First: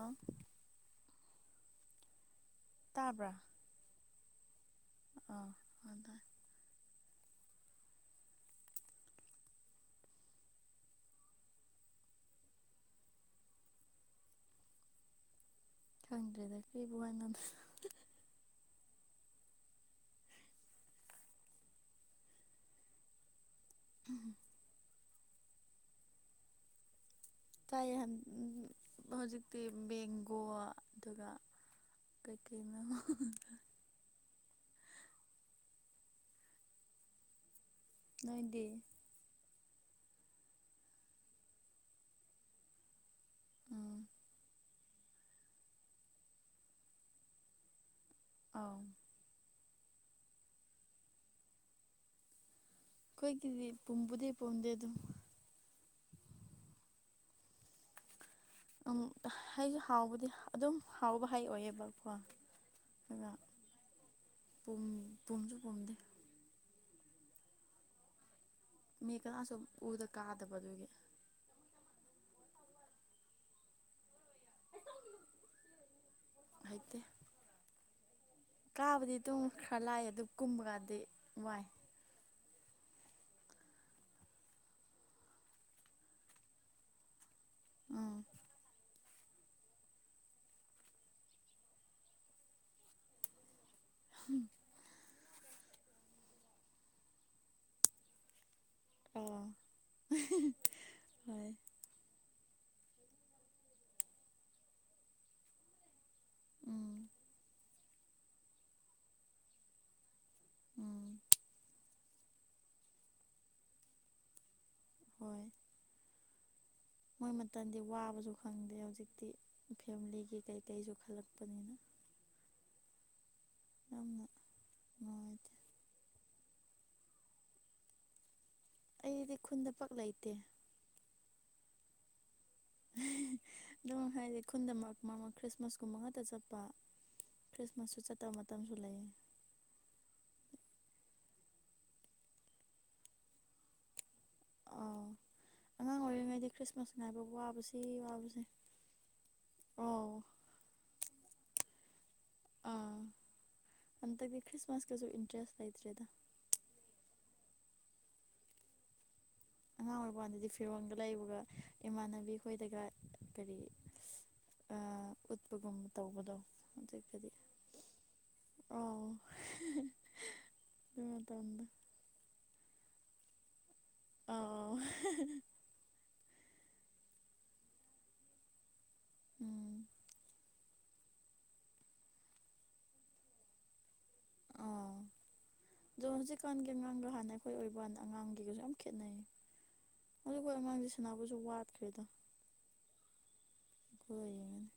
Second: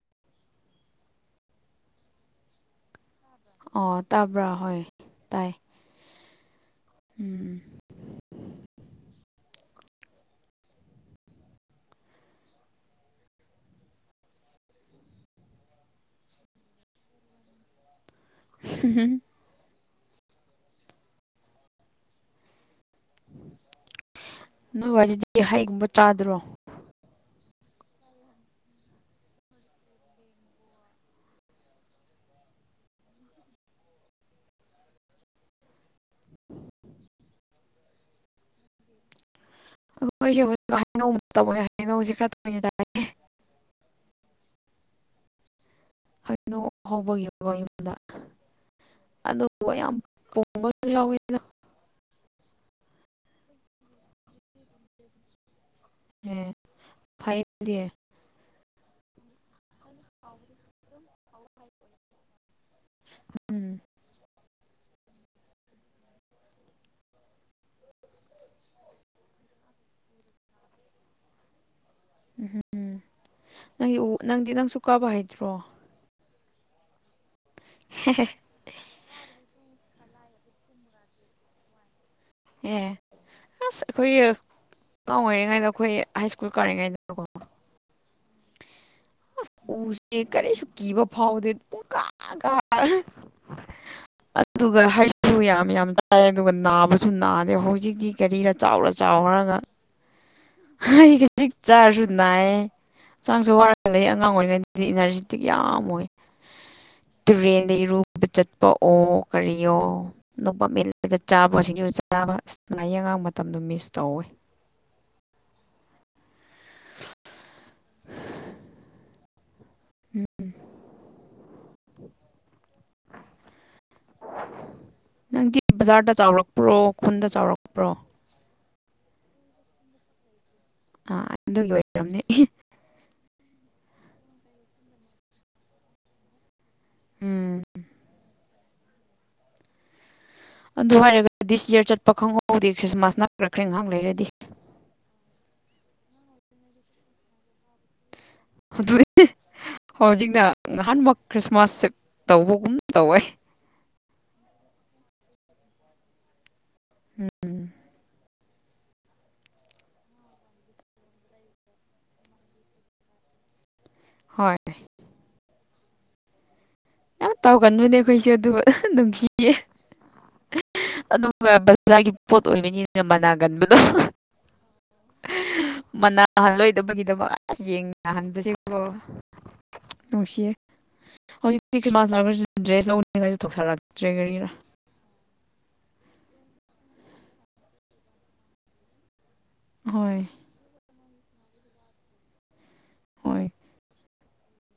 ꯑ ꯇꯥꯕ꯭ꯔ ꯑꯣ ꯇꯥꯕ꯭ꯔ ꯍꯣꯏ ꯑꯥ ꯑꯥ ꯇꯥꯏ ꯎꯝ ꯈꯪꯗ꯭ꯔꯦꯗ ꯀ꯭ꯔꯤꯕꯨ ꯋꯥ ꯉꯥꯡꯗ [unintelligible] ꯅꯣꯏ ꯋꯥꯏꯗꯗꯤ ꯍꯩꯒꯨꯝꯕ ꯆꯥꯗ꯭ꯔꯣ ꯇꯥꯏꯌꯦ ꯍꯟ ꯍꯧꯖꯤꯛꯇꯤ ꯕꯦꯡꯒꯣ ꯑꯗꯨꯒ ꯀꯩꯀꯩ ꯅꯣ ꯅꯣꯏꯗꯤ [unintelligible] ꯎꯝ ꯍꯩꯅꯧ ꯍꯧꯕꯒꯤꯀꯣ ꯌꯨꯝꯗ ꯑꯧ ꯑꯗꯨꯕꯨ ꯌꯥꯝ [unintelligible] ꯌꯥꯎꯏꯗ ꯈꯣꯏꯒꯤꯗꯤ ꯄꯨꯝꯕꯨꯗꯤ ꯄꯨꯝꯗꯦ ꯑꯗꯨꯝ ꯑꯦ ꯐꯩ ꯗꯤ ꯎꯝ ꯍꯩꯖꯨ ꯍꯥꯎꯕꯗꯤ ꯑꯗꯨꯝ ꯍꯥꯎꯕ ꯍꯩ ꯑꯣꯏꯌꯦꯕꯀꯣ ꯑꯗꯨꯒ ꯎꯝ ꯄꯨꯝ ꯄꯨꯝꯁꯨ ꯄꯨꯝꯗꯦ ꯃꯤ ꯀꯅꯥꯁꯨꯨꯝ ꯎꯗ ꯀꯥꯗꯕ ꯑꯗꯨꯒꯤ ꯎꯍꯝ ꯎꯝ ꯅꯪꯒꯤ ꯎ ꯅꯪꯗꯤ ꯅꯪꯁꯨ ꯀꯥꯕ ꯍꯩꯇ꯭ꯔꯣ ꯍꯩꯇꯦ ꯍꯦꯍꯦ ꯀꯥꯕꯗꯤ ꯑꯗꯨꯝ ꯈ꯭ꯔ ꯂꯥꯏꯑꯦ ꯑꯗꯨ ꯀꯨꯝꯕꯒꯥꯟꯗꯤ ꯋꯥꯏ ꯑꯦ ꯑꯁ ꯑꯩꯈꯣꯏꯒꯤ ꯑꯉꯥꯡ ꯑꯣꯏꯔꯤꯉꯩꯗ ꯑꯩꯈꯣꯏ ꯍꯥꯏ ꯁ꯭ꯀꯨꯜ ꯀꯥꯔꯤꯉꯩꯗꯀꯣ ꯎꯝ ꯑꯁ ꯎꯁꯦ ꯀꯔꯤꯁꯨ ꯀꯤꯕ ꯐꯥꯎꯗꯦ ꯄꯨꯡꯀꯥ ꯀꯥ ꯍꯨꯝ ꯑꯗꯨꯒ ꯍꯩꯁꯨ ꯌꯥꯝ ꯌꯥꯝ ꯇꯥꯏ ꯑꯗꯨꯒ ꯅꯥꯕꯁꯨ ꯅꯥꯗꯦ ꯍꯧꯖꯤꯛꯇꯤ ꯀꯔꯤꯔ ꯆꯥꯎꯔ ꯑ ꯆꯥꯎꯔꯒ ꯍꯩ ꯍꯣꯏ ꯈꯖꯤꯛ ꯆꯥꯔꯁꯨ ꯅꯥꯏꯌꯦ ꯍꯛꯆꯥꯡꯁꯨ ꯋꯥꯔ ꯂꯩꯑꯦ ꯑꯉꯥꯡ ꯑꯣꯏꯔꯤꯉꯩꯗꯗꯤ ꯏꯅꯔꯖꯤꯇꯤꯛ ꯌꯥꯝ ꯑꯣꯏ ꯎꯝ ꯇꯨꯔꯦꯟ ꯏꯔꯨꯕꯒ ꯆꯠꯄ ꯑꯣ ꯀꯔꯤꯌꯣ ꯅꯣꯕꯥꯞ ꯎꯝ ꯃꯦꯠꯂꯒ ꯆꯥꯕ ꯁꯤꯡꯖꯨ ꯆꯥꯕ ꯅꯨꯡꯉꯥꯏꯌꯦ ꯑꯉꯥꯡ ꯃꯇꯝꯗꯣ ꯃꯤꯁ ꯇꯧꯑꯦ ꯍꯣꯏ ꯃꯣꯏ ꯃꯇꯝꯗꯤ ꯋꯥꯕꯁꯨ ꯈꯪꯗꯦ ꯍꯧꯖꯤꯛꯇꯤ ꯐꯦꯃꯤꯂꯤꯒꯤ ꯎꯝ ꯀꯩꯀꯩꯁꯨ ꯈꯜꯂꯛꯄꯅꯤꯅ ꯌꯥꯝꯅ ꯅꯨꯡꯉꯥꯏꯇꯦ ꯅꯪꯗꯤ ꯕꯖꯥꯔꯗ ꯆꯥꯎꯔꯛꯄ꯭ꯔꯣ ꯈꯨꯟꯗ ꯆꯥꯎꯔꯛꯄ꯭ꯔꯣ ꯑꯩꯗꯤ ꯈꯨꯟꯗ ꯄꯛ ꯂꯩꯇꯦ ꯑꯥ ꯑꯗꯨꯒꯤ ꯑꯣꯏꯔꯝꯅꯤ ꯑꯗꯨꯝ ꯍꯥꯏꯗꯤ ꯈꯨꯟꯗ ꯃꯔꯛ ꯃꯔꯛ ꯃꯔꯛ ꯈ꯭ꯔꯤꯁꯃꯥꯁ ꯀꯨꯝꯕ ꯉꯥꯇ ꯆꯠꯄ ꯎꯝ ꯈ꯭ꯔꯤꯁꯃꯥꯁꯁꯨ ꯆꯠꯇ ꯃꯇꯝꯁꯨ ꯂꯩꯥꯌꯦ ꯑꯗꯨ ꯍꯥꯏꯔꯒ ꯗꯤꯁ ꯌꯤꯑꯔ ꯆꯠꯄ ꯈꯪꯍꯧꯗꯦ ꯈ꯭ꯔꯤꯁꯃꯥꯁ ꯅꯛꯔꯛꯈ꯭ꯔꯦ ꯉꯥꯍꯥꯛ ꯂꯩꯔꯗꯤ ꯑꯥ ꯑꯉꯥꯡ ꯑꯣꯏꯔꯤꯉꯩꯗꯤ ꯈ꯭ꯔꯤꯁꯃꯥꯁ ꯉꯥꯏꯕ ꯋꯥꯕꯁꯤ ꯋꯥꯕꯁꯦ ꯑꯗꯨ ꯑꯧ ꯍꯧꯖꯤꯛꯅ ꯅꯍꯥꯟꯃꯨꯛ ꯈ꯭ꯔꯤꯁꯃꯥꯁꯁꯦ ꯇꯧꯕꯒꯨꯝ ꯇꯧꯋꯦ ꯍꯟꯇꯛꯇꯤ ꯈ꯭ꯔꯤꯁꯃꯥꯁ ꯀꯖꯨ ꯏꯟꯇ꯭ꯔꯦꯁ ꯂꯩꯇ꯭ꯔꯦꯗ ꯎꯝ ꯑꯉꯥꯡ ꯑꯣꯏꯔꯤꯛꯄꯥꯟꯗꯗꯤ ꯐꯤꯔꯣꯜꯗ ꯂꯩꯕꯒ ꯏꯃꯥꯟꯅꯕꯤ ꯈꯈꯣꯏꯗꯒ ꯀꯔꯤ ꯍꯣꯏ ꯑ ꯎꯠꯄꯒꯨꯝꯕ ꯇꯧꯕꯗꯣ ꯍꯧꯖꯤꯛꯇꯗꯤ ꯌꯥꯝ ꯇꯧꯒꯟꯕꯨꯅꯦ ꯑꯩꯈꯣꯏꯁꯨꯦ ꯑꯗꯨꯕꯨ ꯑꯥꯎ ꯅꯨꯡꯁꯤꯌꯦ ꯑꯗꯨ ꯑꯗꯨꯒ ꯃꯇꯝꯗ ꯕꯖꯥꯔꯒꯤ ꯄꯣꯠ ꯑꯣꯏꯕꯅꯤꯅ ꯃꯅꯥꯒꯟꯕꯗꯣ ꯑ ꯃꯅꯥꯍꯜꯂꯣꯏꯗꯕꯒꯤꯗꯃꯛ ꯑꯁ ꯌꯦꯡꯅꯅꯥꯍꯟꯕꯁꯦ ꯍꯂ ꯎꯝ ꯅꯨꯡꯁꯤ ꯇꯤ ꯈ꯭ꯔꯤꯁꯃꯥꯁ ꯂꯥꯛꯔꯁꯨ ꯗ꯭ꯔꯦꯁ ꯂꯧꯅꯤꯡꯉꯥꯏꯖꯨ ꯊꯧꯁꯥꯔꯛꯇ꯭ꯔꯦ ꯀꯔꯤꯔꯥ ꯑꯥ ꯑꯗꯣ ꯍꯧꯖꯤꯛꯀꯥꯟꯒꯤ ꯑꯉꯥꯡꯒ ꯍꯥꯟꯅ ꯑꯩꯈꯣꯏ ꯑꯣꯏꯕꯋꯥꯟ ꯑꯉꯥꯡꯒꯤꯒꯖꯨ ꯌꯥꯝ ꯈꯦꯠꯅꯩꯌꯦ ꯍꯣꯏ ꯍꯣꯏ ꯑꯉꯥꯡꯁꯦ ꯁꯥꯟꯅꯥꯕꯨꯁꯨ ꯋꯥꯠꯈ꯭ꯔꯦꯗ ꯍꯣꯏ ꯍꯣꯏ ꯌ‌ꯦꯟꯒ‌ꯦꯅ‌ꯦ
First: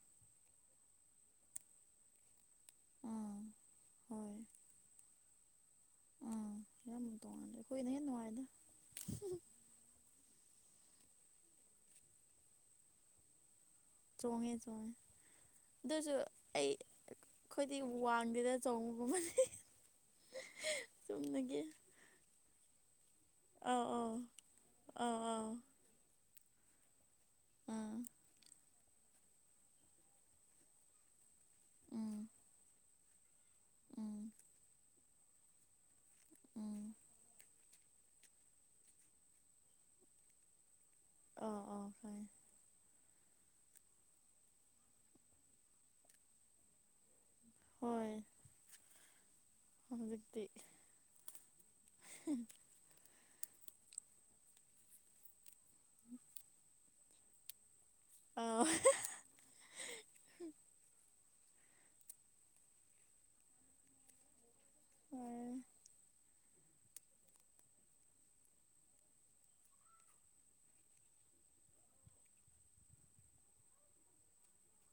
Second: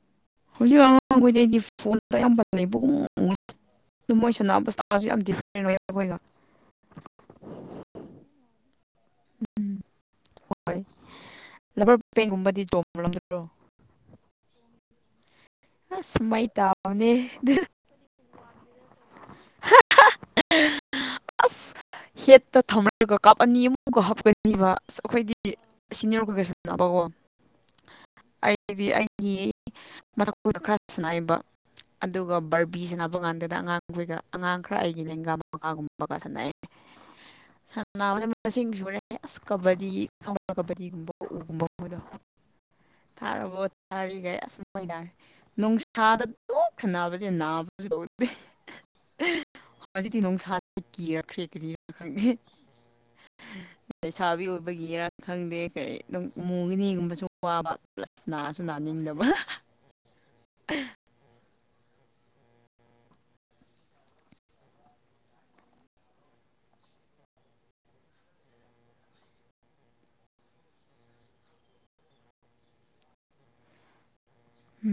ꯍꯧꯖꯤꯛ ꯑꯉꯥꯡꯈꯩꯗꯩꯗꯤ ꯐꯣꯟꯗ ꯌꯥꯝ ꯐ [unintelligible] ꯂꯩꯩꯕꯒꯨꯝ ꯑꯥ ꯑꯗꯨ ꯃꯣꯏ ꯍꯣꯏ ꯁꯥꯟꯅꯕꯁꯁꯨ ꯌꯥꯝ ꯗꯤ [unintelligible] ꯎ [unintelligible] ꯑꯥ ꯌꯥꯝ ꯇꯣꯉꯥꯟꯜꯂꯦ ꯑꯩꯈꫭꯏꯅ ꯍꯦꯟꯅ ꯅꯨꯡꯉꯥꯏꯗ ꯎꯝ ꯍꯣꯏ ꯂꯕꯔ ꯄꯦꯡꯒꯨꯝꯕꯗꯤ ꯆꯣꯡꯕꯗꯗ꯭ꯔꯣ ꯆꯣꯡꯉꯦ ꯆꯣꯡꯉꯦ ꯑꯗꯨꯁꯨ ꯑꯁ ꯃꯩ ꯑꯩ ꯇꯥꯕꯅꯦ ꯑꯩꯈꯣꯏꯗꯤ ꯋꯥꯟꯗ‌ꯦꯗ ꯆꯣꯡꯕꯒꯨꯝꯕꯅꯤ ꯆꯨꯝꯅꯒꯤ ꯑꯁ ꯍꯦꯠꯇ ꯊꯝꯅꯔꯒ ꯀꯥꯞ ꯑꯅꯤ ꯑꯥꯎ ꯑꯃꯨꯒ ꯑꯥꯎ ꯍꯥꯞꯀꯅꯤꯕ ꯑꯁ ꯑꯩꯈꯣꯏꯗꯤ ꯑꯥꯎ ꯑꯥꯎ ꯁꯤꯅꯤꯌꯔ ꯀꯁ ꯀꯣ [unintelligible] ꯎꯝ ꯑꯩꯗꯤ ꯑꯩꯒꯤ ꯃꯊꯛꯇꯗ [unintelligible] ꯈꯔ ꯁꯅꯥꯏꯕ ꯎꯝ ꯑꯗꯨꯒ ꯕꯔꯕꯤ ꯁꯅꯕ ꯀꯥꯟꯗ ꯑꯉꯥꯡꯈꯒ ꯎꯝ ꯑꯉꯥꯡ ꯈꯔ ꯑꯩꯒꯤ ꯂ‌ꯦꯡꯒ ꯀꯥꯒꯨꯝꯕ ꯕꯀꯥ ꯁꯥꯟꯅꯦ ꯎꯝ [unintelligible] ꯁꯟꯅꯥꯕꯁꯤ ꯃꯁꯤꯡ ꯁꯨꯔꯦ ꯑꯁ ꯀꯕꯗꯤ ꯀꯕꯗꯤꯒꯨꯝꯕ ꯑꯥꯎ ꯑꯥꯎ ꯎꯒꯨꯝꯕꯨꯝꯕꯗꯣ [unintelligible] ꯈꯪꯉꯦ ꯊꯥꯔꯕꯣ ꯊꯥꯔꯤꯈꯩ [unintelligible] ꯑꯁꯨꯝ ꯑꯣꯏꯅꯇꯥꯔꯦ ꯅꯨꯡꯁꯥꯗ [unintelligible] ꯈꯅꯥꯕꯁꯦ ꯅꯥꯕꯁꯨ ꯍꯣꯏ ꯇꯗꯦ ꯍꯧꯖꯤꯛꯇꯤ ꯅꯨꯡꯁꯥꯁꯤ ꯀꯤꯔꯛꯈ꯭ꯔꯦ ꯀꯔꯤꯅ ꯈꯪꯗꯦ ꯂꯩꯁꯥꯕꯤ ꯑꯣꯏꯕꯒꯤꯔꯥ ꯈꯪꯗꯦ ꯀꯔꯤ ꯑꯗꯨꯝ ꯃꯨꯒꯤꯅꯤꯒꯨꯝꯕ ꯁꯨ ꯑꯋꯕ ꯄ꯭ꯂ ꯅꯥꯁꯨ ꯑꯥꯎ ꯅꯥꯅꯤꯡꯗꯕ ꯍꫭꯏ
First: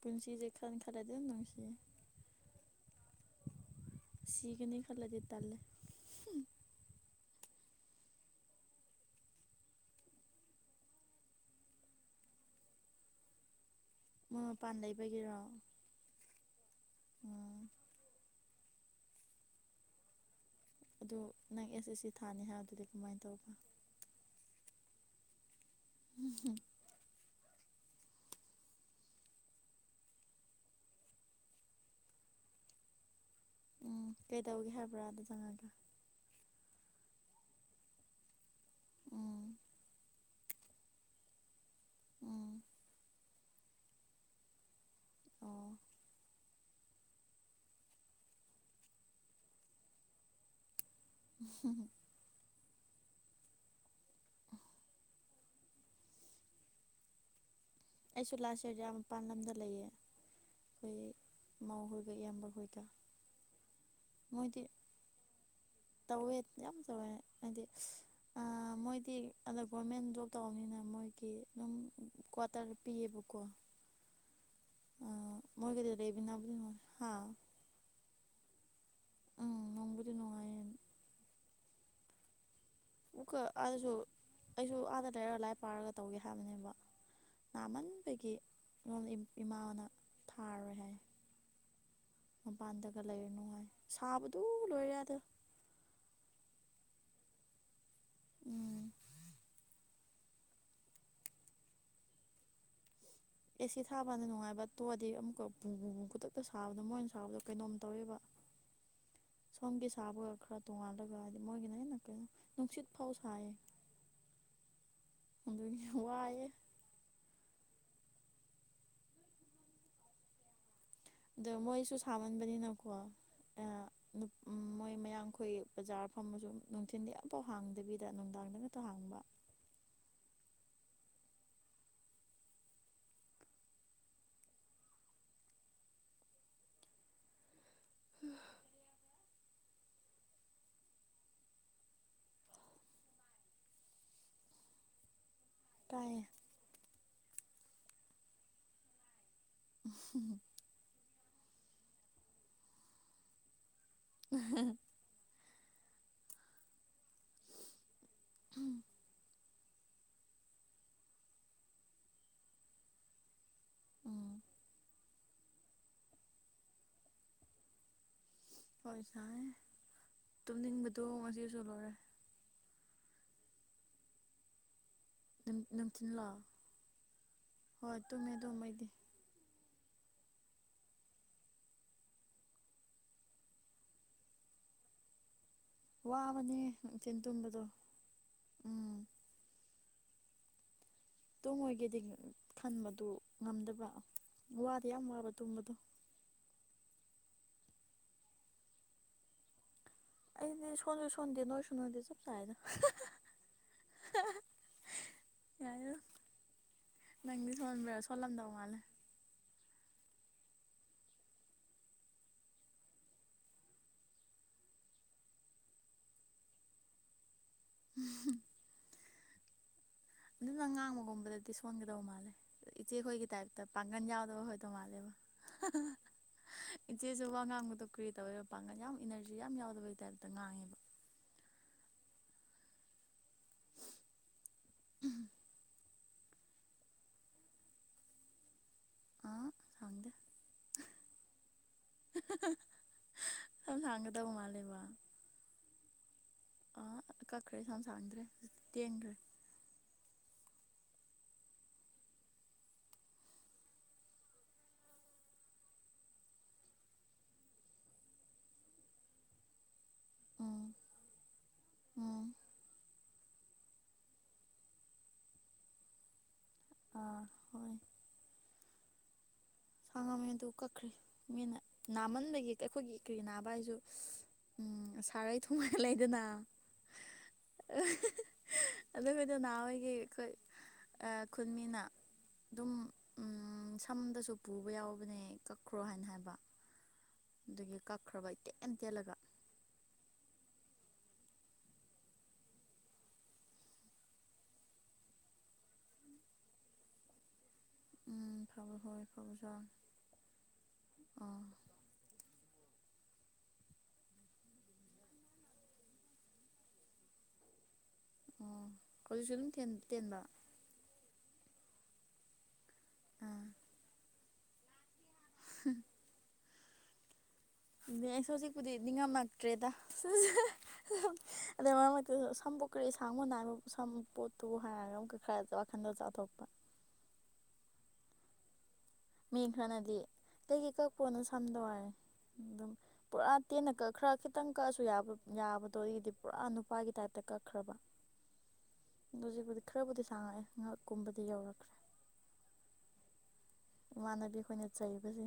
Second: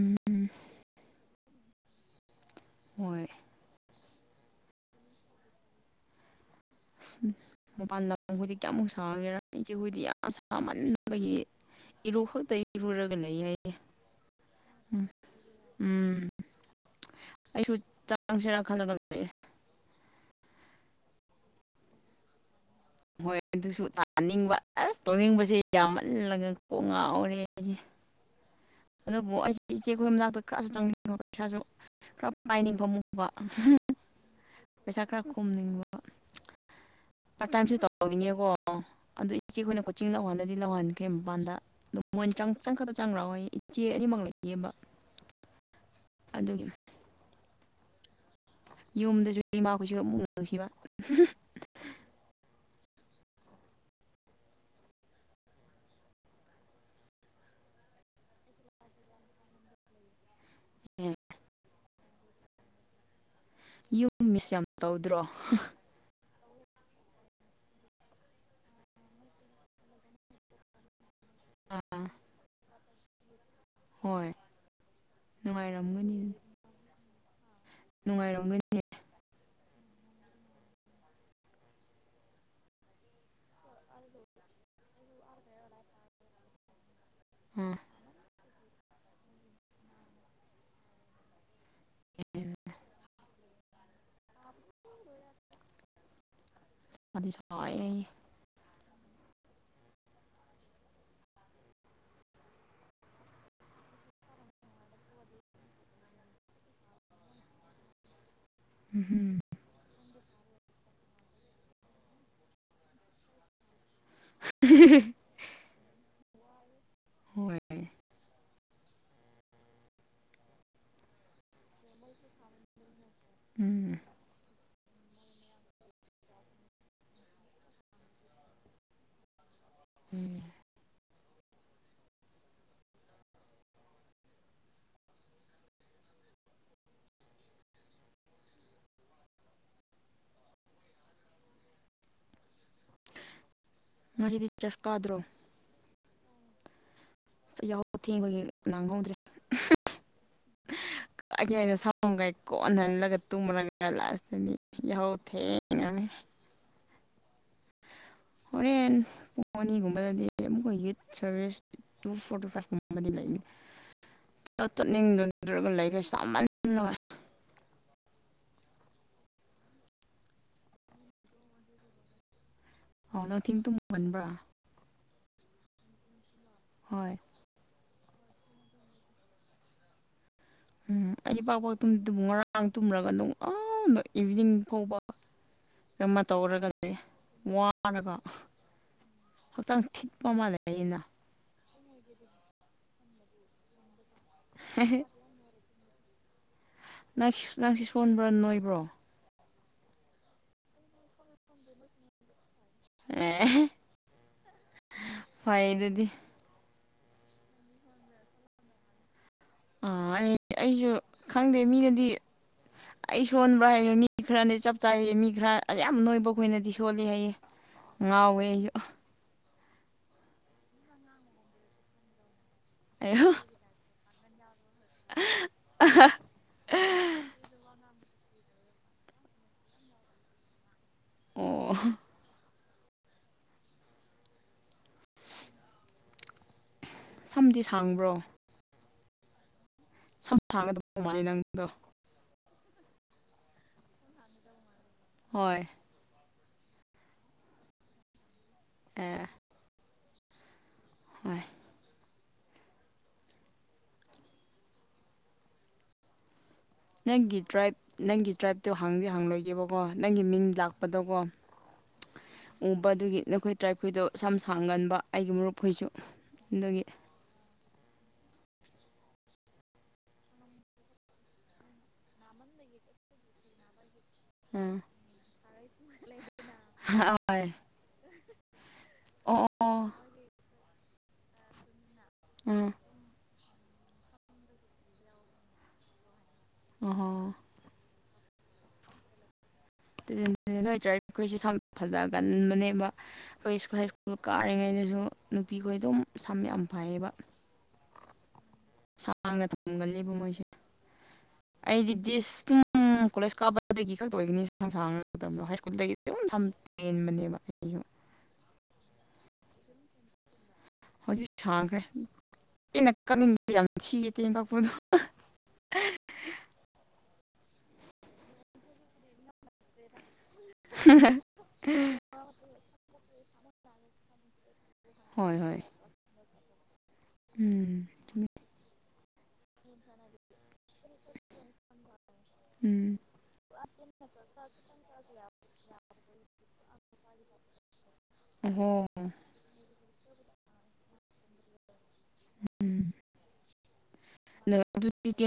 ꯄꯨꯟꯁꯤ ꯈꯥꯟ ꯈꯂꯗ ꯑꯗꯨꯝ ꯅꯨꯡꯁꯤ ꯍꯣꯏ ꯁꯤꯒꯅꯤ ꯈꯜꯂꯗꯤ ꯇꯜꯂꯤ ꯑꯁ ꯃꯄꯥꯟ ꯂꯝꯈꯣꯏꯗꯤ ꯀꯌꯥꯃꯨꯛ ꯁꯥꯒꯦꯔꯥ ꯏꯆꯦꯈꯣꯏꯗꯤ ꯌꯥꯝ ꯁꯥꯃꯟꯕꯒꯤ ꯏꯔꯨ ꯈꯛꯇ ꯏꯔꯨꯔꯒ ꯂꯩ ꯌꯥꯏ ꯍꯥꯏ ꯃꯣꯏ ꯃꯄꯥꯟ ꯂꯩꯕꯒꯤꯔꯣ ꯎꯝ ꯎꯝ ꯑꯩꯁꯨ ꯆꯪꯁꯤꯔꯥ ꯈꯜꯂꯒ ꯂꯩꯌ‌ꯦ ꯑꯗꯨ ꯅꯪ ꯑꯦꯁ ꯑꯦꯁ ꯁꯤ ꯊꯥꯅꯤ ꯍꯥꯏꯕꯗꯨꯗꯤ ꯀꯃꯥꯏꯅ ꯍꯣꯏ ꯇꯧꯕ ꯑꯗꯨꯁꯨ ꯊꯥꯅꯤꯡꯕ ꯑꯁ ꯇꯧꯅꯤꯡꯕꯁꯦ ꯌꯥꯝꯃꯜꯂꯒ ꯀꯣꯡ ꯉꯥꯎꯔꯦ ꯑꯩꯁꯦ ꯑꯗꯨꯕꯨ ꯑꯩꯁꯦ ꯏꯆꯦ ꯈꯈꯣꯏ ꯑꯃ ꯂꯥꯛꯄꯗ ꯈꯔꯁꯨ ꯆꯪꯅꯤꯡꯕ ꯄꯩꯁꯥꯁꯨ ꯈꯔ ꯃꯥꯏꯅꯤꯡ [unintelligible] ꯕ ꯑꯃꯨꯛ ꯀꯣ ꯎꯝ ꯀꯩꯗꯧꯒꯦ ꯍꯥꯏꯕ꯭ꯔꯥ ꯄꯩꯁꯥ ꯈꯔ ꯑꯗꯨ ꯆꯪꯉꯒ ꯈꯣꯝꯅꯤꯡꯕ ꯄꯇꯥꯏꯝꯁꯨ ꯇꯧꯅꯤꯡꯉꯀꯣ ꯑꯣ ꯑꯗꯨ ꯎꯝ ꯏꯆꯦ ꯑꯩꯈꯣꯏꯅ ꯀꯣꯆꯤꯡ ꯂꯧꯍꯜꯂꯗꯤ ꯂꯧꯍꯟꯈ꯭ꯔꯦ ꯃꯄꯥꯟꯗ ꯑꯗꯨ ꯃꯣꯏꯅ ꯎꯝ ꯆꯪꯈꯛꯇ ꯆꯪꯈ꯭ꯔꯛꯑꯣꯌ‌ꯦ ꯏꯆꯦ ꯑꯅꯤꯃꯛ ꯂꯩꯇꯦꯕ ꯑꯣ ꯑꯗꯨꯒꯤ ꯌꯨꯝꯗꯁꯨ ꯏꯃꯥꯈꯣꯏꯁꯨ ꯑꯃꯨꯛ ꯅꯨꯡꯁꯤꯕ ꯍ [unintelligible] [unintelligible] ꯑꯩꯁꯨ ꯂꯥꯁ ꯑꯦꯔꯤꯗꯤ ꯑꯥ ꯃꯄꯥꯟ ꯂꯝꯗ ꯂꯩꯌꯦ ꯑꯩꯈꯣꯏ ꯃꯧ ꯍꯣꯏꯒ ꯏꯌꯥꯝꯕ ꯍꯣꯏꯒ ꯌꯨꯝ ꯃꯤꯁ ꯃꯣꯏꯗꯤ ꯌꯥꯝ ꯇꯧꯗ꯭ꯔꯣ ꯇꯧꯋꯦ ꯌꯥꯝ ꯇꯧꯋꯦ ꯍꯥꯏꯗꯤ ꯑ ꯃꯣꯏꯗꯤ ꯑꯗ ꯒꯣꯔꯃꯦꯟ ꯖꯣꯕ ꯇꯧꯕꯅꯤꯅ ꯃꯣꯏ ꯀꯤ ꯑꯗꯨꯝ ꯑꯥ ꯀ꯭ꯋꯥꯇꯔ ꯄꯤꯌꯦꯕꯀꯣ ꯍꯣꯏ ꯑꯥ ꯃꯣꯏꯒꯤꯗ ꯅꯨꯡꯉꯥꯏꯔꯝꯒꯅꯤ ꯂꯩꯃꯤꯟꯅꯕꯗꯤ ꯅꯨꯉꯥꯏ ꯍꯥ ꯅꯨꯡꯉꯥꯏꯔꯝꯒꯅꯤ ꯎꯝ ꯅꯣꯡꯕꯨꯗꯤ ꯅꯨꯡꯉꯥꯏꯌ‌ꯦ ꯑꯃꯨꯛꯀ ꯑꯥꯗꯁꯨ ꯑꯩꯁꯨ ꯑꯥꯗ ꯂꯩꯔꯒ ꯂꯥꯏ ꯄꯥꯔꯒ ꯇꯧꯒꯦ ꯍꯥꯏꯕꯅꯦꯕ ꯑꯥ ꯅꯥꯃꯟꯕꯒꯤ ꯑꯩꯉꯣꯟꯗ ꯏꯃꯥꯅ ꯊꯥꯔꯣꯏ ꯍꯥꯏ ꯃꯄꯥꯟꯗꯒ ꯂꯩꯔꯅꯨ ꯍꯥꯏꯌꯦ ꯁꯥꯕꯗꯨ ꯂꯣꯏꯔꯦ ꯑꯥꯗ ꯁꯥꯗꯤ ꯁꯥꯏꯌꯦ ꯎꯝ ꯑꯦ ꯁꯤ ꯊꯥꯕꯥꯀꯥꯟꯗ ꯅꯨꯡꯉꯥꯏꯕ ꯇꯣꯛꯑꯗꯤ ꯑꯃꯨꯛꯀ ꯕꯨ ꯕꯨ ꯈꯨꯗꯛꯇ ꯁꯥꯕꯗꯨ ꯃꯣꯏꯅ ꯁꯥꯕꯗꯣ ꯀꯩꯅꯣꯝ ꯇꯧꯋꯦꯕ [inaudible] [unintelligible] ꯁꯣꯝꯒꯤ ꯁꯥꯕꯒ ꯈꯔ ꯇꯣꯡꯉꯥꯜꯂꯒ ꯍꯥꯏꯗꯤ ꯃꯣꯏꯒꯤꯅ ꯍꯦꯟꯅ ꯀꯩꯅꯣ ꯅꯨꯡꯁꯤꯠ ꯐꯥꯎ ꯁꯥꯏꯌꯦ [unintelligible] ꯑꯗꯨꯅꯤ ꯌꯥꯝ ꯋꯥꯏꯌꯦ ꯍꯣꯏ ꯑꯗꯣ ꯃꯣꯏꯁꯨ ꯁꯥꯃꯟꯕꯅꯤꯅꯀꯣ ꯎꯝ ꯃꯣꯏ ꯃꯌꯥꯡꯈꯣꯏ ꯕꯖꯥꯔ ꯐꯝꯃꯁꯨ ꯅꯨꯡꯊꯤꯟꯗꯤ ꯑꯃꯐꯥꯎ ꯍꯥꯡꯗꯕꯤꯗ ꯅꯨꯡꯗꯥꯡꯗꯈꯛꯇ ꯍꯥꯡꯕ ꯎꯝ [unintelligible] ꯉꯁꯤꯗꯤ ꯆꯥꯔ꯭ꯁ ꯀꯥꯗ꯭ꯔꯣ ꯀꯥꯏꯌꯦ ꯑꯁ ꯑꯩ ꯌꯥꯍꯧ ꯊꯦꯡꯕꯒꯤ ꯅꯪꯍꯧꯗ꯭ꯔꯦ [unintelligible] ꯑꯩꯒꯤ ꯑꯩꯅ ꯁꯝꯒꯥꯏ ꯀꯣꯟꯍꯜꯂꯒ ꯇꯨꯝꯃꯨꯔꯒ ꯂꯥꯁꯇꯗꯤ ꯌꯥꯍꯧ ꯊꯦꯡꯉꯝꯃꯦ ꯍꯣꯔꯦꯟ ꯄꯨꯡ ꯑꯅꯤꯒꯨꯝꯕꯗꯗꯤ ꯑꯃꯨꯛꯀ ꯌꯨꯠ ꯁꯔꯚꯤꯁ ꯇꯨ ꯐꯣꯔꯇꯤ ꯐꯥꯏꯚ ꯀꯨꯝꯕ ꯕꯗꯤ ꯂꯩꯅꯤ ꯎꯝ ꯆꯠꯅꯤꯡꯗ꯭ꯔꯒ ꯂꯩꯔꯦ ꯁꯥꯃꯜꯂꯒ ꯍꯣꯏ ꯁꯥꯏꯌꯦ ꯇꯨꯝꯅꯤꯡꯕꯗꯣ ꯉꯁꯤꯁꯨ ꯂꯣꯏꯔꯦ ꯑꯣ ꯅꯨꯡꯊꯤꯟ ꯇꯨꯝꯒꯟꯕ꯭ꯔꯥ ꯅꯨꯡ ꯅꯨꯡꯊꯤꯟꯂꯣ ꯍꯣꯏ ꯍꯣꯏ ꯇꯝꯃꯦ ꯑꯗꯨꯝ ꯑꯩꯗꯤ ꯎꯝ ꯑꯩ ꯄꯥꯛꯄ ꯇꯨꯝꯗꯦ ꯉꯔꯥꯡ ꯇꯨꯝꯔꯒ ꯅꯣꯡ ꯑꯥꯗꯥ ꯑꯥ ꯏꯚꯤꯅꯤꯡ ꯐꯥꯎꯕ ꯀꯩꯅꯣꯝꯃ ꯋꯥꯕꯅꯦ ꯇꯧꯔꯒ ꯂꯩꯌꯦ ꯅꯨꯡꯊꯤꯟ ꯇꯨꯝꯕꯗꯣ ꯋꯥꯔꯒ ꯎꯝ ꯍꯛꯆꯥꯡ ꯊꯤꯠꯄ ꯃꯥꯜꯂꯦ [unintelligible] ꯍꯥꯏꯅ ꯇꯨꯝꯉꯣꯏꯒꯦꯗꯤ ꯈꯟꯕꯗꯨ ꯉꯝꯗꯕ ꯋꯥꯗꯤ ꯌꯥꯝ ꯋꯥꯕ ꯇꯨꯝꯕꯗꯣ ꯅꯪ ꯅꯪꯁꯤ ꯁꯣꯟꯕ꯭ꯔꯥ ꯅꯣꯏꯕ꯭ꯔꯣ ꯑꯩꯅꯦ ꯁꯣꯟꯁꯨ ꯁꯣꯟꯗꯦ ꯅꯣꯏꯁꯨ ꯅꯣꯏꯗꯦ ꯆꯞ ꯆꯥꯢꯗ ꯑꯦ ꯐꯩ ꯌꯥꯏꯗ ꯑꯗꯨꯗꯤ ꯅꯪꯗꯤ ꯁꯣꯟꯕ꯭ꯔꯥ ꯁꯣꯟꯂꯝꯗꯧ ꯃꯥꯜꯂꯤ ꯑꯥ ꯑꯩ ꯑꯩꯁꯨ ꯈꯪꯗꯦ ꯃꯤꯅꯗꯤ ꯑꯩ ꯁꯣꯟꯕ꯭ꯔꯥ ꯍꯥꯏꯔ ꯃꯤ ꯈꯔꯅ ꯆꯞ ꯆꯥꯥꯢꯌꯦ ꯃꯤ ꯈꯔ ꯌꯥꯝ ꯅꯣꯏꯕꯈꯣꯏꯅꯗꯤ ꯁꯣꯜꯂꯤ ꯍꯥꯏꯌꯦ ꯉꯥꯎꯋꯦ ꯑꯩꯁꯨ ꯑꯗꯨꯅ ꯉꯥꯡꯕꯒꯨꯝꯕꯗꯗꯤ ꯁꯣꯟꯒꯗꯧ ꯃꯥꯜꯂꯦ ꯑꯩ ꯏꯆꯦꯈꯣꯏꯒꯤ ꯇꯥꯏꯞꯇ ꯄꯥꯡꯒꯟ ꯌꯥꯎꯗꯕ ꯇꯣ ꯃꯥꯥꯜꯂꯦꯕ ꯏꯆꯦꯁꯨ ꯋꯥ ꯉꯥꯡꯕꯗꯣ ꯀ꯭ꯔꯤꯇꯧꯋꯦꯕ ꯄꯥꯡꯒꯜ ꯌꯥꯝ ꯏꯅꯔꯖꯤ ꯌꯥꯝ ꯌꯥꯎꯗꯕꯒꯤ ꯇꯥꯏꯞꯇ ꯉꯥꯡꯉꯦꯕ ꯑꯣ [unintelligible] ꯁꯝꯗꯤ ꯁꯥꯡꯕ꯭ꯔꯣ ꯑ ꯁꯥꯡꯗꯦ ꯁꯝ ꯁꯥꯡꯒꯗꯕ ꯃꯥꯜꯂꯦ ꯅꯪꯗꯣ ꯁꯝ ꯁꯥꯡꯒꯗꯕ ꯃꯥꯜꯂꯦꯕ ꯍꯣꯏ ꯑꯥ ꯀꯛꯈ꯭ꯔꯦ ꯁꯝ ꯁꯥꯡꯗ꯭ꯔꯦ ꯇꯦꯟꯒ꯭ꯔꯦ ꯑꯦ ꯍꯣꯏ ꯅꯪꯒꯤ ꯇ꯭ꯔꯥꯏꯞ ꯅꯪꯒꯤ ꯇ꯭ꯔꯥꯏꯞꯇꯣ ꯍꯪꯗꯤ ꯍꯪꯂꯣꯏꯒꯦꯕ ꯀꯣ ꯅꯪꯒꯤ ꯃꯤꯡ ꯎꯝ ꯂꯥꯛꯄꯗꯀꯣ ꯎꯝ ꯎꯕꯗꯨꯒꯤ ꯅꯈꯣꯏ ꯇ꯭ꯔꯥꯏꯞꯈꯣꯏꯗꯣ ꯁꯝ ꯁꯥꯡꯒꯟꯕ ꯑꯩꯒꯤ ꯃꯔꯨꯞꯈꯣꯏꯁꯨ ꯑꯗꯨꯒꯤ ꯑꯥ ꯍꯣꯏ ꯁꯥꯡꯉꯝꯃꯦ ꯑꯗꯨ ꯀꯛꯈ꯭ꯔꯦ ꯃꯤꯅ ꯅꯥꯃꯟꯕꯒꯤ ꯑꯩꯈꯣꯏꯒꯤ ꯀ꯭ꯔꯤ ꯅꯥꯕ ꯍꯥꯏꯁꯨ ꯎꯝ ꯁꯥꯔꯩ ꯊꯣꯡꯒꯜꯂꯦꯗꯅ [unintelligible] ꯑꯗꯨꯒꯤꯗꯣ ꯑꯣ ꯑꯣ ꯑꯣ ꯅꯥꯕꯒꯤ ꯑꯩꯈꯣꯏ ꯈꯨꯟꯃꯤꯅ ꯎꯝ ꯑꯗꯨꯝ ꯁꯝꯗꯁꯨ ꯄꯨꯕ ꯌꯥꯎꯕꯅꯦ ꯀꯛꯈ꯭ꯔꯣ ꯍꯥꯏꯅ ꯍꯥꯏꯕ ꯑꯣꯍꯣ ꯑꯗꯨꯒꯤ ꯀꯛꯈ꯭ꯔꯕ ꯏꯇꯦꯟ ꯇꯦꯜꯂꯒ ꯑꯗꯨꯅꯦ ꯑꯣꯏ ꯇꯔꯥꯏꯞ ꯈꯣꯏꯁꯦ ꯁꯝ ꯐꯖꯒꯟꯕꯅꯦꯕ ꯑꯩꯈꯣꯏꯁꯨ ꯍꯥꯏ ꯁ꯭ꯀꯨꯜ ꯀꯥꯔꯤꯉꯩꯗꯁꯨ ꯅꯨꯄꯤꯈꯣꯏ ꯑꯗꯨꯝ ꯁꯝ ꯌꯥꯝ ꯐꯩꯌꯦꯕ ꯎꯝ ꯐꯕ ꯍꯣꯏ [unintelligible] ꯐꯕꯁꯨ ꯌꯥꯎꯋꯦ ꯑꯥ ꯎꯝ ꯀꯣꯂꯦꯖ ꯀꯥꯕꯗꯒꯤ ꯈꯛꯇ ꯑꯣꯏꯒꯅꯤ ꯁꯝ ꯁꯡꯕꯗꯣ ꯍꯥꯏ ꯁ꯭ꯀꯨꯜꯗꯒꯤ ꯇꯦꯟꯕꯅꯦꯕ ꯑꯩꯁꯨ ꯑꯣ ꯍꯧꯖꯤꯛꯁꯨ ꯑꯗꯨꯝ ꯇꯦꯟꯕ ꯍꯧꯖꯤꯛ ꯁꯥꯡꯈ꯭ꯔꯦ ꯑꯩꯅ ꯑꯥ ꯀꯛꯅꯤꯡꯕꯗ ꯌꯥꯝ ꯊꯤꯌꯦ ꯇꯦꯟ ꯀꯛꯄꯗꯣ [unintelligible] [unintelligible] ꯑꯗꯨ ꯁꯝꯕꯨ ꯀꯔꯤ ꯁꯥꯡꯕ ꯅꯥꯏꯕ ꯁꯝ ꯄꯣꯠꯇꯨꯕꯨ ꯍꯥꯏꯔꯒ ꯑꯃꯨꯛꯀ ꯍꯣꯏ ꯈꯔ ꯍꯣꯏ ꯋꯥꯈꯜꯗꯨ ꯆꯥꯎꯊꯣꯛꯄ ꯎꯝ ꯃꯤ ꯈꯔꯅꯗꯤ ꯂꯩꯒꯤ ꯀꯛꯄꯔꯣ ꯅꯁꯝꯗꯣ ꯍꯥꯏꯔꯦ ꯑꯗꯨꯝ ꯎꯝ ꯄꯨꯔꯥ ꯇꯦꯟꯅ ꯀꯛꯈ꯭ꯔ ꯈꯤꯇꯪ ꯀꯛꯑꯁꯨ ꯌꯥ ꯌꯥꯕꯗꯣ ꯑꯩꯒꯤꯗꯤ ꯄꯨꯔꯥ ꯅꯨꯄꯥꯒꯤ ꯇꯥꯏꯞꯇ ꯀꯛ ꯈ꯭ꯔꯕ ꯑꯣꯍꯣ ꯍꯧꯖꯤꯛꯄꯨꯗꯤ ꯈꯔꯕꯨꯗꯤ ꯁꯥꯡꯉꯛꯑꯦ ꯉꯛꯀꯨꯝꯕꯗꯤ ꯌꯧꯔꯛꯈ꯭ꯔꯦ ꯎꯝ ꯏꯃꯥꯟꯅꯕꯤ ꯑꯩꯈꯣꯏꯅ ꯆꯩꯕꯁꯦ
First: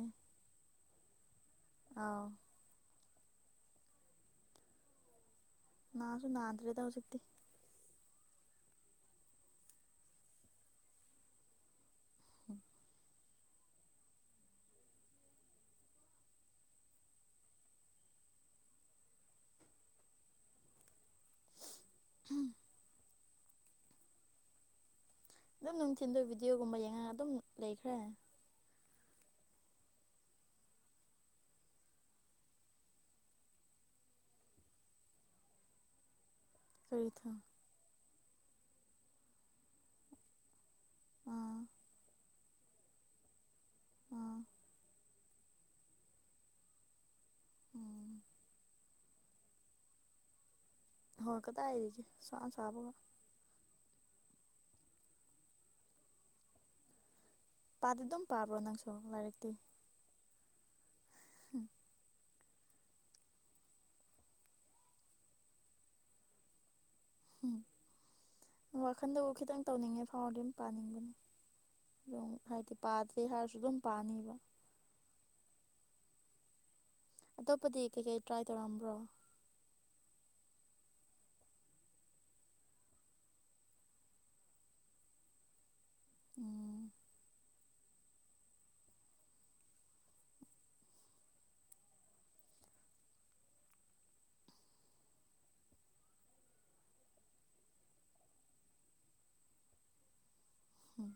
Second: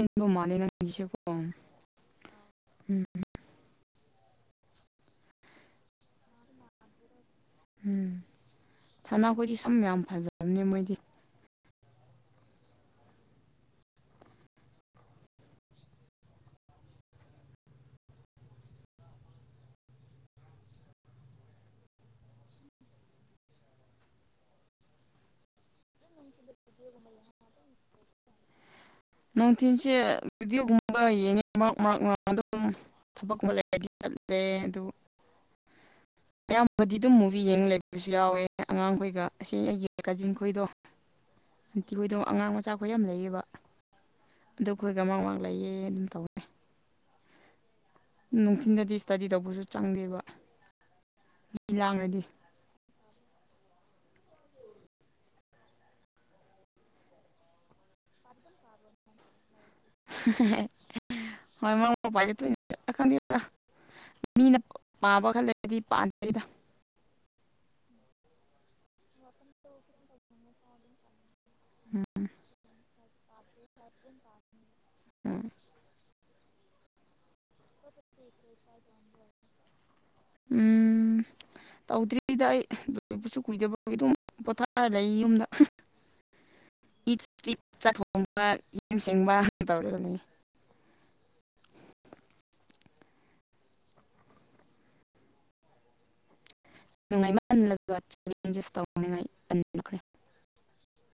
ꯑꯥꯎ ꯅꯥꯁꯨ ꯅꯥꯥꯗ꯭ꯔꯦꯗ ꯍꯧꯖꯤꯛꯇꯤ ꯎꯝ ꯁꯅꯥꯈꯣꯏꯗꯤ ꯁꯝ ꯌꯥꯝ ꯐꯖꯕꯅꯦ ꯃꯣꯏꯗꯤ [inaudible] [inaudible] ꯑꯗꯨꯝ ꯅꯨꯡꯊꯤꯟꯗ ꯚꯤꯗꯤꯑꯣꯒꯨꯝꯕ ꯌꯦꯡꯉꯒ ꯑꯗꯨꯝ ꯂꯩꯈ꯭ꯔꯦ ꯅꯨꯡꯊꯤꯟꯁꯦ ꯚꯤꯗꯤꯑꯣꯒꯨꯝꯕ ꯌꯦꯡꯉꯦ ꯃꯔꯛ ꯃꯔꯛ ꯑꯗꯨꯝ ꯊꯕꯛ ꯀꯨꯝꯕ ꯂꯩꯔꯗꯤ ꯆꯠꯂꯦ ꯑꯗꯨꯕꯨ [inaudible] ꯑꯌꯥꯝꯕꯗꯤ ꯀꯔꯤ ꯑꯗꯨꯝ ꯊꯝ ꯃꯨꯚꯤ ꯌꯦꯡ ꯂꯩꯕꯁꯨ ꯌꯥꯎꯋꯦ ꯑꯉꯥꯡꯈꯣꯏꯒ ꯑꯁꯤ ꯑꯩꯒꯤ ꯀꯥꯖꯤꯟ ꯈꯣꯏꯗꯣ ꯑꯣ.. ꯑꯥꯟꯇꯤꯈꯣꯏꯗꯣ ꯑꯉꯥꯡ ꯃꯆꯥꯈꯣꯏ ꯌꯥꯝ ꯂꯩꯌꯦꯕ ꯑꯥ ꯑ ꯑꯩꯈꯣꯏꯒ ꯃꯥꯡ ꯃꯍꯥꯛ ꯂꯩꯌꯦ ꯑꯗꯨꯝ ꯇꯧꯅꯤ ꯎꯝ ꯅꯨꯡꯊꯤꯟꯗꯗꯤ ꯏꯁꯇꯗꯤ ꯇꯧꯕꯁꯨ ꯆꯪꯗꯦꯕ ꯍꯣꯏ ꯃꯤ ꯀꯗꯥꯏꯘꯒꯤ ꯂꯥꯡꯔꯗꯤ ꯁꯥꯅ ꯁꯥꯕꯒ ꯄꯥꯗꯤ ꯑꯗꯨꯝ ꯄꯥꯕ꯭ꯔꯣ ꯅꯪꯁꯨ ꯂꯥꯏꯔꯤꯛꯇꯤ [unintelligible] ꯈꯪꯗꯦ ꯃꯤꯅ ꯄꯥꯝꯕ ꯈꯜꯗꯒꯗꯤ ꯄꯥꯟꯗꯔꯤꯗ [unintelligible] ꯎꯝ ꯋꯥꯈꯟꯗꯕꯨ ꯈꯤꯇꯪ ꯇꯧꯅꯤꯡꯉꯦ ꯐꯥꯎꯔꯗꯤ ꯑꯗꯨꯝ ꯄꯥꯅꯤꯡꯕꯅꯦ ꯎꯝ ꯑꯗꯨꯝ ꯍꯥꯏꯗꯤ ꯄꯥꯗꯦ ꯍꯥꯏꯔꯁꯨ ꯑꯗꯨꯝ ꯄꯥꯅꯤꯡꯕ ꯎꯝ ꯑꯇꯣꯞꯄꯗꯤ ꯀꯩꯀꯩ ꯇ꯭ꯔꯥꯏ ꯇꯧꯔꯛꯑꯝꯕ꯭ꯔꯣ ꯎꯝ ꯇꯧꯗ꯭ꯔꯤꯗ ꯑꯩ ꯂꯄꯁꯨ ꯀꯨꯏꯗꯕꯒꯤ ꯑꯗꯨꯝ ꯄꯣꯊꯥꯔ ꯂꯩ ꯌꯨꯝꯗ ꯎꯝ ꯏꯠ ꯆꯥꯛ ꯊꯣꯡꯕ ꯌꯦꯟ ꯁꯦꯡꯕ ꯇꯧꯔꯒꯅꯤ ꯅꯨꯡꯉꯥꯏꯃꯥꯟꯗ ꯑꯦꯟꯖꯦꯁ ꯇꯧꯅꯤꯡꯉꯥꯏ ꯇꯟꯈ꯭ꯔꯦ ꯎꯝ